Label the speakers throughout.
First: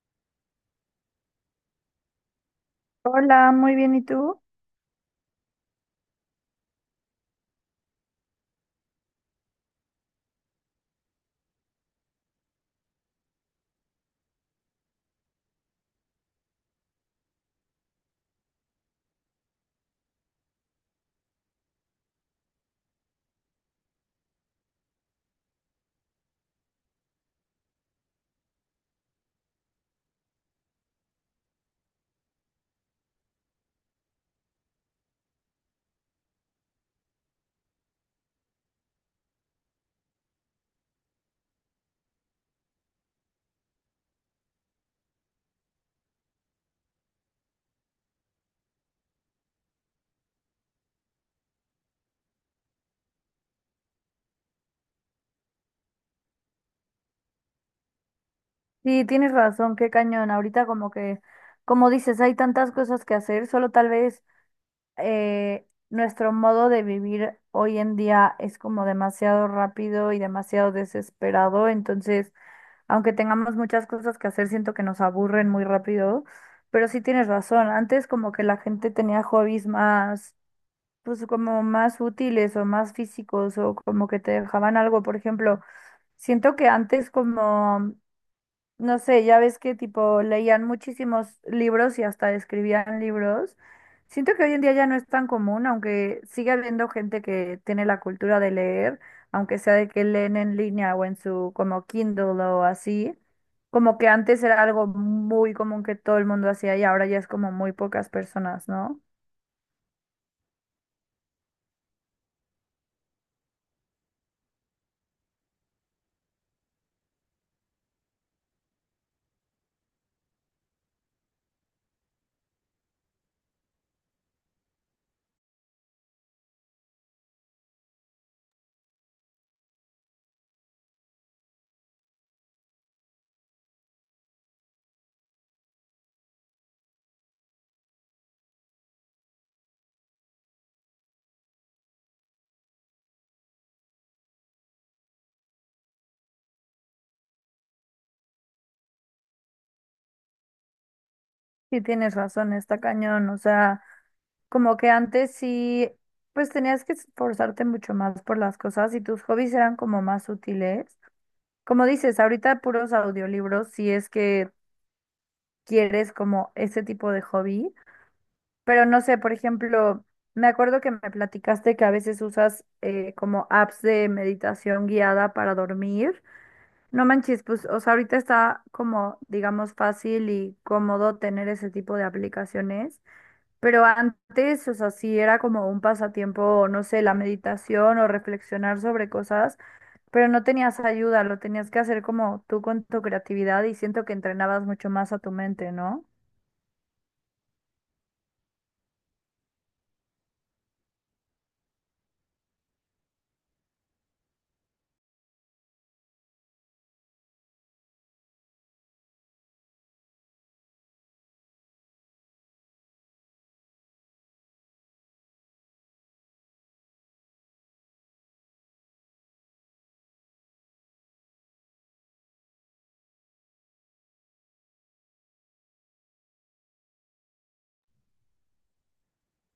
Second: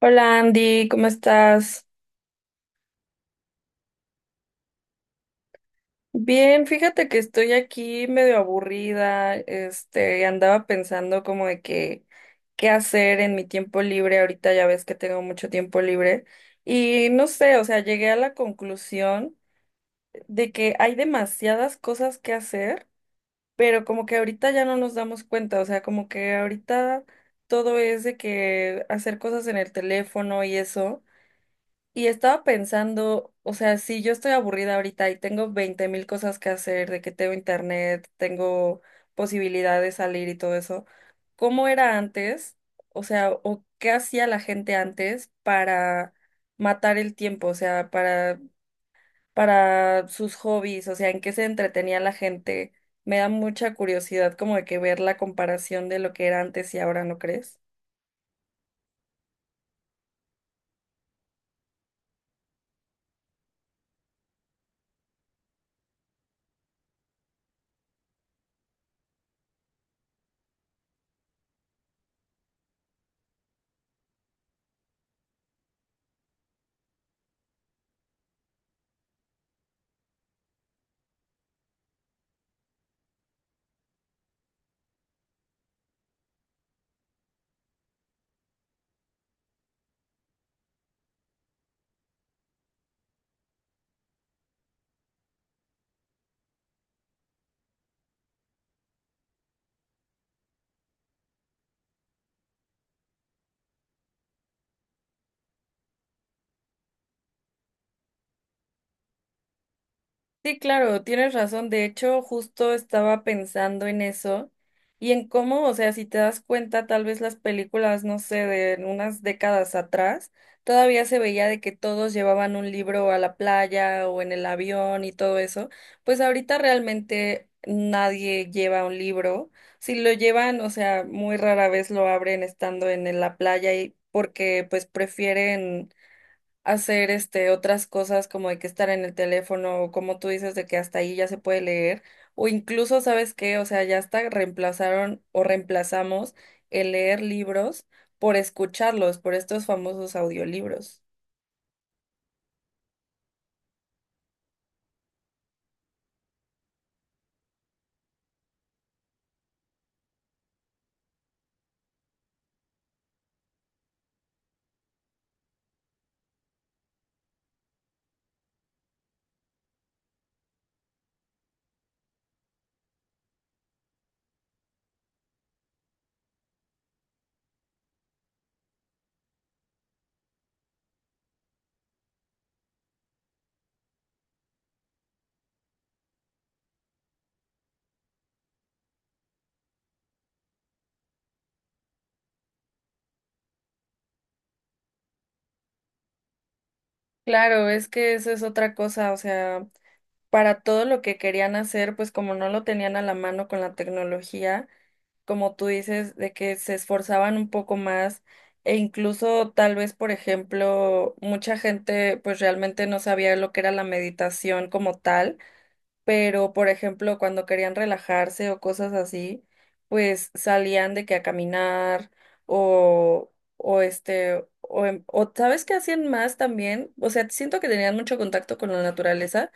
Speaker 1: Hola Andy, ¿cómo estás?
Speaker 2: Hola, muy bien, ¿y tú?
Speaker 1: Bien, fíjate que estoy aquí medio aburrida, este, andaba pensando como de que qué hacer en mi tiempo libre, ahorita ya ves que tengo mucho tiempo libre y no sé, o sea, llegué a la conclusión de que hay demasiadas cosas que hacer, pero como que ahorita ya no nos damos cuenta, o sea, como que ahorita todo es de que hacer cosas en el teléfono y eso. Y estaba pensando, o sea, si yo estoy aburrida ahorita y tengo 20.000 cosas que hacer, de que tengo internet, tengo posibilidad de salir y todo eso, ¿cómo era antes? O sea, ¿o qué hacía la gente antes para matar el tiempo? O sea, para sus hobbies, o sea, ¿en qué se entretenía la gente? Me da mucha curiosidad como de que ver la comparación de lo que era antes y ahora, ¿no crees?
Speaker 2: Sí, tienes razón, qué cañón. Ahorita como que, como dices, hay tantas cosas que hacer, solo tal vez nuestro modo de vivir hoy en día es como demasiado rápido y demasiado desesperado, entonces, aunque tengamos muchas cosas que hacer, siento que nos aburren muy rápido, pero sí tienes razón, antes como que la gente tenía hobbies más, pues como más útiles o más físicos o como que te dejaban algo, por ejemplo. Siento que antes como no sé, ya ves que tipo leían muchísimos libros y hasta escribían libros. Siento que hoy en día ya no es tan común, aunque sigue habiendo gente que tiene la cultura de leer, aunque sea de que leen en línea o en su como Kindle o así. Como que antes era algo muy común que todo el mundo hacía y ahora ya es como muy pocas personas, ¿no?
Speaker 1: Sí, claro, tienes razón. De hecho, justo estaba pensando en eso y en cómo, o sea, si te das cuenta, tal vez las películas, no sé, de unas décadas atrás, todavía se veía de que todos llevaban un libro a la playa o en el avión y todo eso. Pues ahorita realmente nadie lleva un libro. Si lo llevan, o sea, muy rara vez lo abren estando en la playa y porque pues prefieren hacer este otras cosas como de que estar en el teléfono o como tú dices de que hasta ahí ya se puede leer o incluso sabes qué, o sea, ya hasta reemplazaron o reemplazamos el leer libros por escucharlos, por estos famosos audiolibros.
Speaker 2: Sí, tienes razón, está cañón. O sea, como que antes sí, pues tenías que esforzarte mucho más por las cosas y tus hobbies eran como más útiles. Como dices, ahorita puros audiolibros, si es que quieres como ese tipo de hobby, pero no sé, por ejemplo, me acuerdo que me platicaste que a veces usas como apps de meditación guiada para dormir. No manches, pues, o sea, ahorita está como, digamos, fácil y cómodo tener ese tipo de aplicaciones, pero antes, o sea, sí era como un pasatiempo, no sé, la meditación o reflexionar sobre cosas. Pero no tenías ayuda, lo tenías que hacer como tú con tu creatividad y siento que entrenabas mucho más a tu mente, ¿no?
Speaker 1: Claro, es que eso es otra cosa, o sea, para todo lo que querían hacer, pues como no lo tenían a la mano con la tecnología, como tú dices, de que se esforzaban un poco más e incluso tal vez, por ejemplo, mucha gente pues realmente no sabía lo que era la meditación como tal pero por ejemplo, cuando querían relajarse o cosas así, pues salían de que a caminar o, o este, o, en- o ¿sabes qué hacían más también? O sea, siento que tenían mucho contacto con la naturaleza,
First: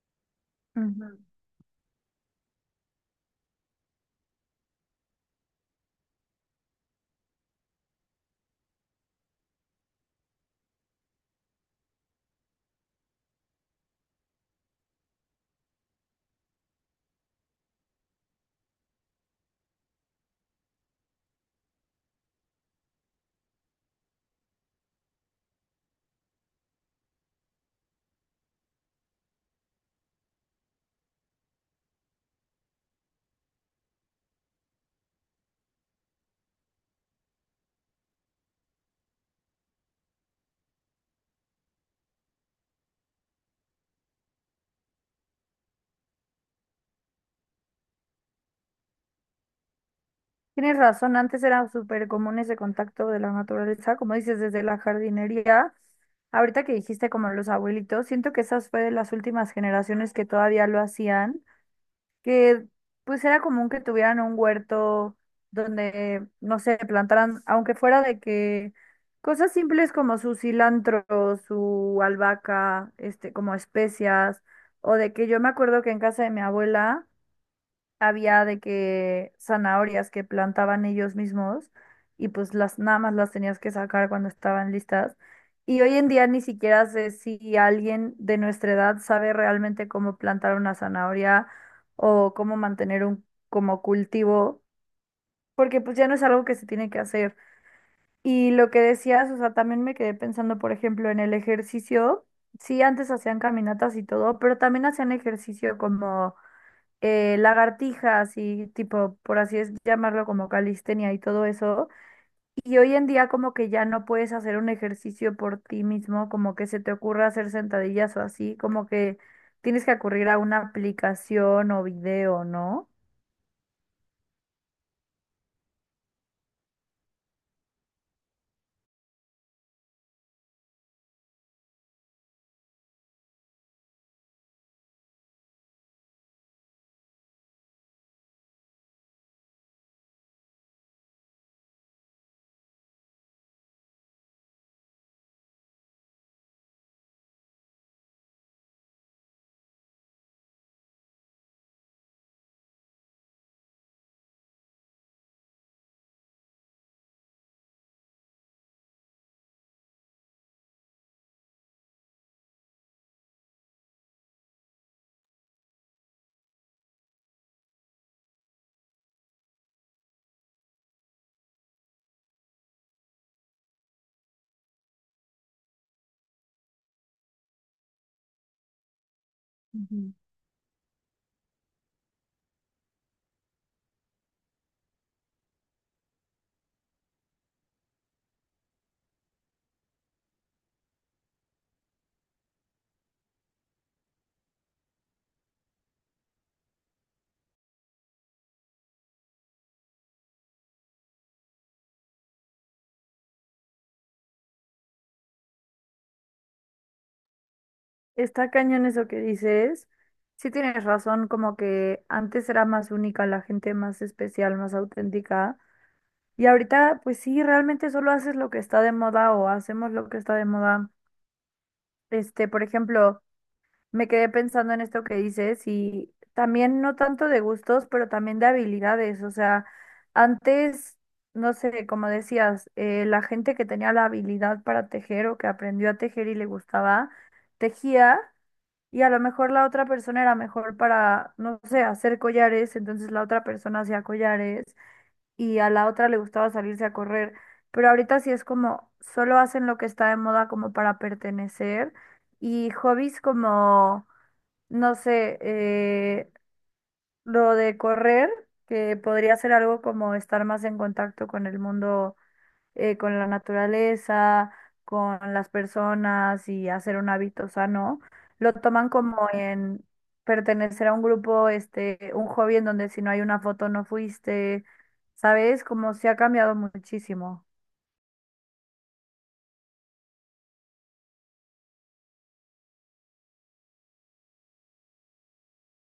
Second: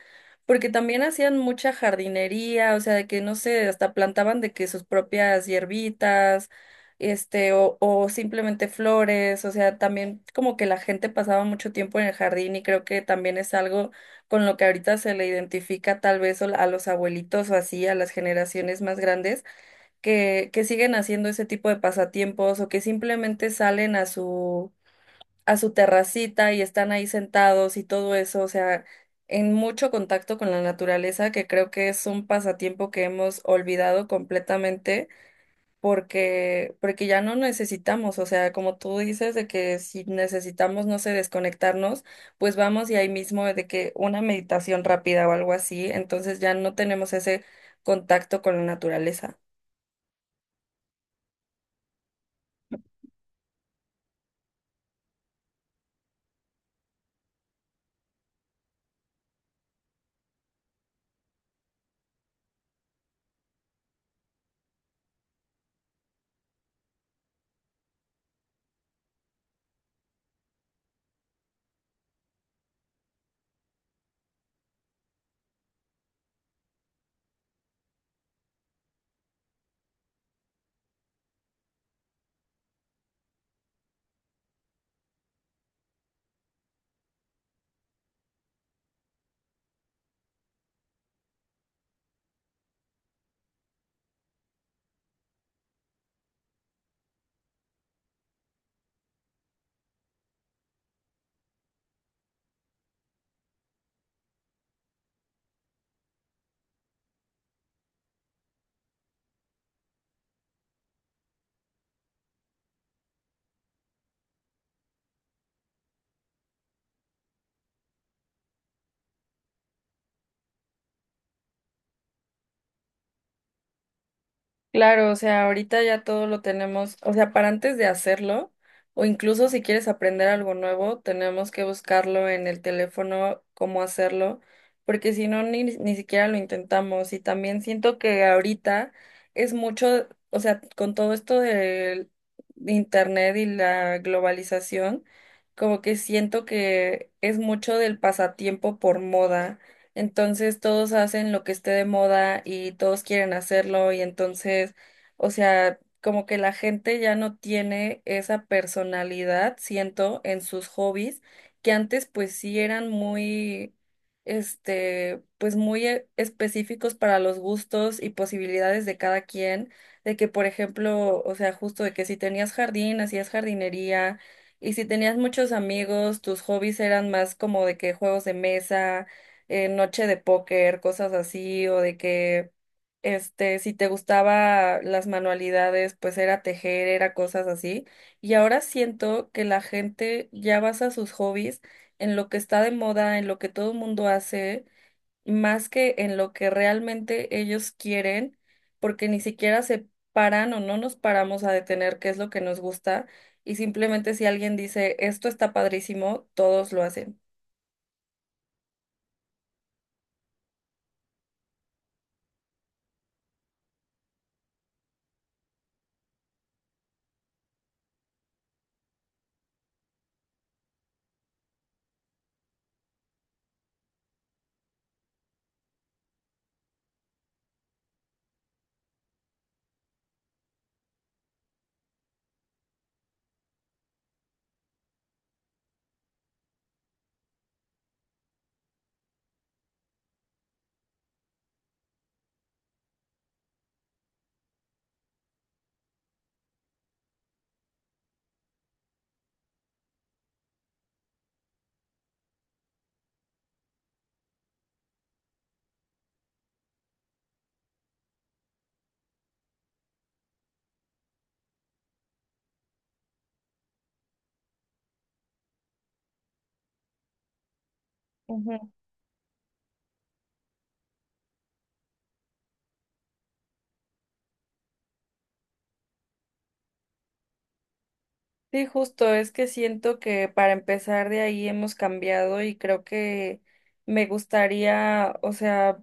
Speaker 1: porque también
Speaker 2: Ujú.
Speaker 1: hacían mucha jardinería, o sea, de que no sé, hasta plantaban de que sus propias hierbitas. Este, o simplemente flores, o sea, también como que la gente pasaba mucho tiempo en el jardín y creo que también es algo con lo que ahorita se le identifica tal vez a los abuelitos o así, a las generaciones más grandes, que siguen haciendo ese tipo de pasatiempos o que simplemente salen a su terracita y están ahí sentados y todo eso, o sea, en mucho contacto con la naturaleza, que creo que es un pasatiempo que hemos olvidado completamente porque ya no necesitamos, o sea, como tú dices, de que si necesitamos, no sé, desconectarnos, pues vamos y ahí mismo de que una meditación rápida o algo así, entonces ya no tenemos ese contacto con la naturaleza.
Speaker 2: Tienes razón, antes era súper común ese contacto de la naturaleza, como dices, desde la jardinería. Ahorita que dijiste como los abuelitos, siento que esas fue de las últimas generaciones que todavía lo hacían. Que pues era común que tuvieran un huerto donde, no sé, plantaran, aunque fuera de que cosas simples como su cilantro, su albahaca, este, como especias, o de que yo me acuerdo que en casa de mi abuela había de que zanahorias que plantaban ellos mismos y pues las nada más las tenías que sacar cuando estaban listas. Y hoy en día ni siquiera sé si alguien de nuestra edad sabe realmente cómo plantar una zanahoria o cómo mantener un como cultivo, porque pues ya no es algo que se tiene que hacer. Y lo que decías, o sea, también me quedé pensando, por ejemplo, en el ejercicio. Sí, antes hacían caminatas y todo, pero también hacían ejercicio como lagartijas y tipo, por así es llamarlo, como calistenia y todo eso. Y hoy en día como que ya no puedes hacer un ejercicio por ti mismo, como que se te ocurra hacer sentadillas o así, como que tienes que acudir a una aplicación o video, ¿no?
Speaker 1: Claro, o sea, ahorita ya todo lo tenemos, o sea, para antes de hacerlo, o incluso si quieres aprender algo nuevo, tenemos que buscarlo en el teléfono, cómo hacerlo, porque si no, ni siquiera lo intentamos. Y también siento que ahorita es mucho, o sea, con todo esto del internet y la globalización, como que siento que es mucho del pasatiempo por moda. Entonces todos hacen lo que esté de moda y todos quieren hacerlo y entonces, o sea, como que la gente ya no tiene esa personalidad, siento, en sus hobbies, que antes pues sí eran muy, este, pues muy específicos para los gustos y posibilidades de cada quien, de que por ejemplo, o sea, justo de que si tenías jardín, hacías jardinería. Y si tenías muchos amigos, tus hobbies eran más como de que juegos de mesa, noche
Speaker 2: Ujú.
Speaker 1: de póker, cosas así, o de que, este, si te gustaba las manualidades, pues era tejer, era cosas así. Y ahora siento que la gente ya basa sus hobbies en lo que está de moda, en lo que todo el mundo hace, más que en lo que realmente ellos quieren, porque ni siquiera se paran o no nos paramos a detener qué es lo que nos gusta. Y simplemente si alguien dice, esto está padrísimo, todos lo hacen.
Speaker 2: Está cañón eso que dices. Sí, tienes razón, como que antes era más única la gente, más especial, más auténtica. Y ahorita, pues sí, realmente solo haces lo que está de moda o hacemos lo que está de moda. Este, por ejemplo, me quedé pensando en esto que dices y también no tanto de gustos, pero también de habilidades. O sea, antes, no sé, como decías, la gente que tenía la habilidad para tejer o que aprendió a tejer y le gustaba, tejía y a lo mejor la otra persona era mejor para, no sé, hacer collares, entonces la otra persona hacía collares y a la otra le gustaba salirse a correr, pero ahorita sí es como solo hacen lo que está de moda como para pertenecer y hobbies como, no sé, lo de correr, que podría ser algo como estar más en contacto con el mundo con la naturaleza, con las personas y hacer un hábito sano, lo toman como en pertenecer a un grupo, este, un hobby en donde si no hay una foto no fuiste, ¿sabes? Como se ha cambiado muchísimo.
Speaker 1: Sí, justo, es que siento que para empezar de ahí hemos cambiado y creo que me gustaría, o sea,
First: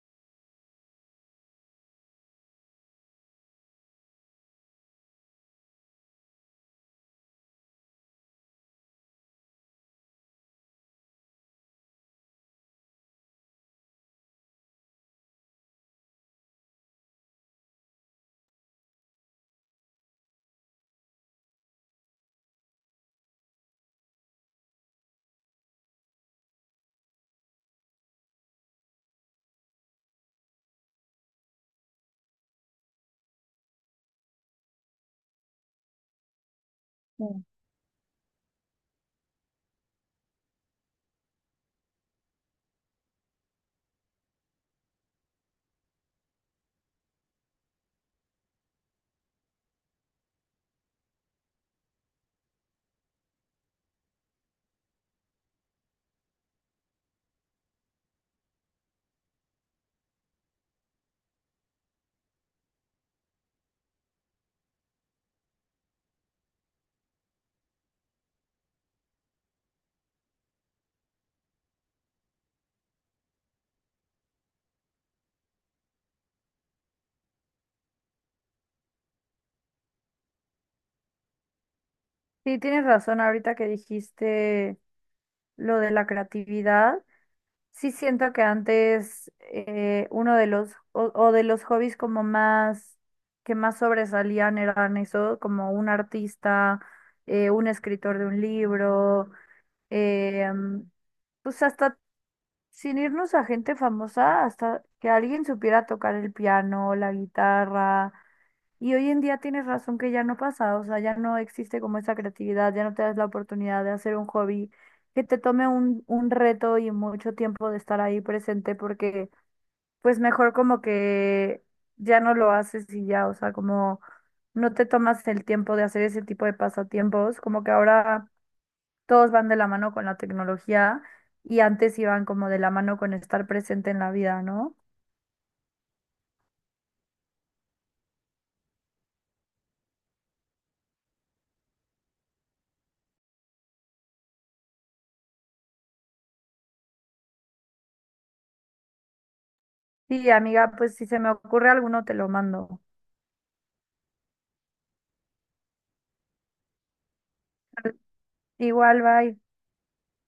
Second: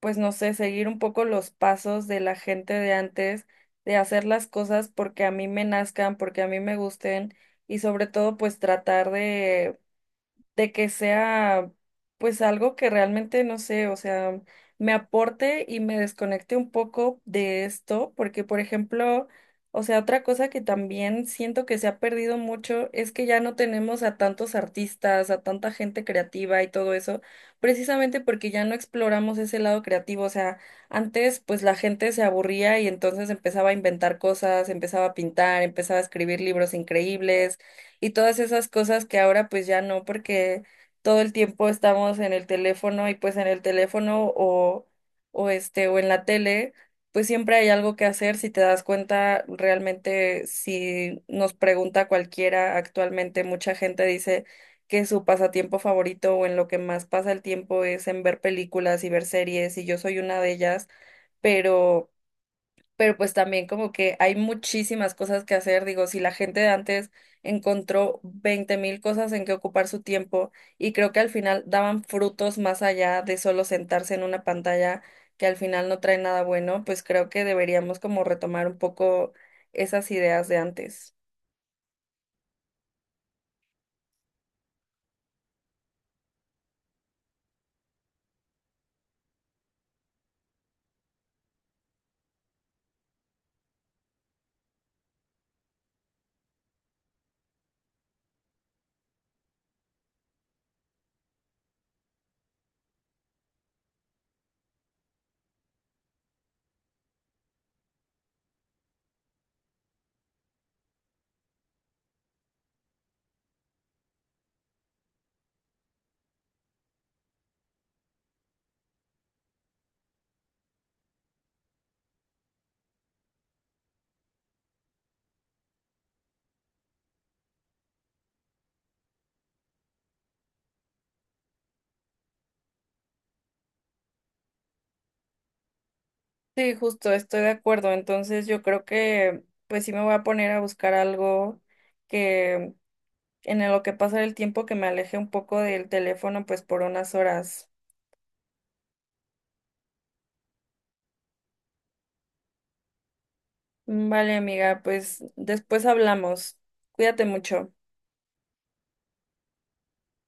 Speaker 1: pues no sé, seguir un poco los pasos de la gente de antes, de hacer las cosas porque a mí me nazcan, porque a mí me gusten y sobre todo pues tratar de que sea pues algo que realmente no sé, o sea, me aporte y me desconecte un poco de esto, porque por ejemplo, o sea, otra cosa que también siento que se ha perdido mucho es que ya no tenemos a tantos artistas, a tanta gente creativa y todo eso, precisamente porque ya no exploramos ese lado creativo, o sea, antes pues la gente se aburría y entonces empezaba a inventar cosas, empezaba a pintar, empezaba a escribir libros
Speaker 2: Mm.
Speaker 1: increíbles y todas esas cosas que ahora pues ya no, porque todo el tiempo estamos en el teléfono y pues en el teléfono o en la tele, pues siempre hay algo que hacer si te das cuenta realmente si nos pregunta cualquiera actualmente mucha gente dice que su pasatiempo favorito o en lo que más pasa el tiempo es en ver películas y ver series y yo soy una de ellas, pero pero pues también como que hay muchísimas cosas que hacer. Digo, si la gente de antes encontró 20.000 cosas en que ocupar su tiempo y creo que al final daban frutos más allá de solo sentarse en una pantalla que al final no trae nada bueno, pues creo que deberíamos como retomar un poco esas ideas de antes.
Speaker 2: Sí, tienes razón ahorita que dijiste lo de la creatividad. Sí, siento que antes uno de los o de los hobbies como más que más sobresalían eran eso, como un artista, un escritor de un libro, eh, pues hasta sin irnos a gente famosa, hasta que alguien supiera tocar el piano, la guitarra, y hoy en día tienes razón que ya no pasa, o sea, ya no existe como esa creatividad, ya no te das la oportunidad de hacer un hobby que te tome un reto y mucho tiempo de estar ahí presente porque pues mejor como que ya no lo haces y ya, o sea, como no te tomas el tiempo de hacer ese tipo de pasatiempos, como que ahora todos van de la mano con la tecnología y antes iban como de la mano con estar presente en la vida, ¿no?
Speaker 1: Sí, justo, estoy de acuerdo. Entonces yo creo que pues sí me voy a poner a buscar algo que en lo que pasa el tiempo que me aleje un poco del teléfono pues por unas horas.
Speaker 2: Sí, amiga, pues si se me ocurre alguno te lo mando.
Speaker 1: Vale, amiga, pues después hablamos. Cuídate mucho.
Speaker 2: Igual, bye.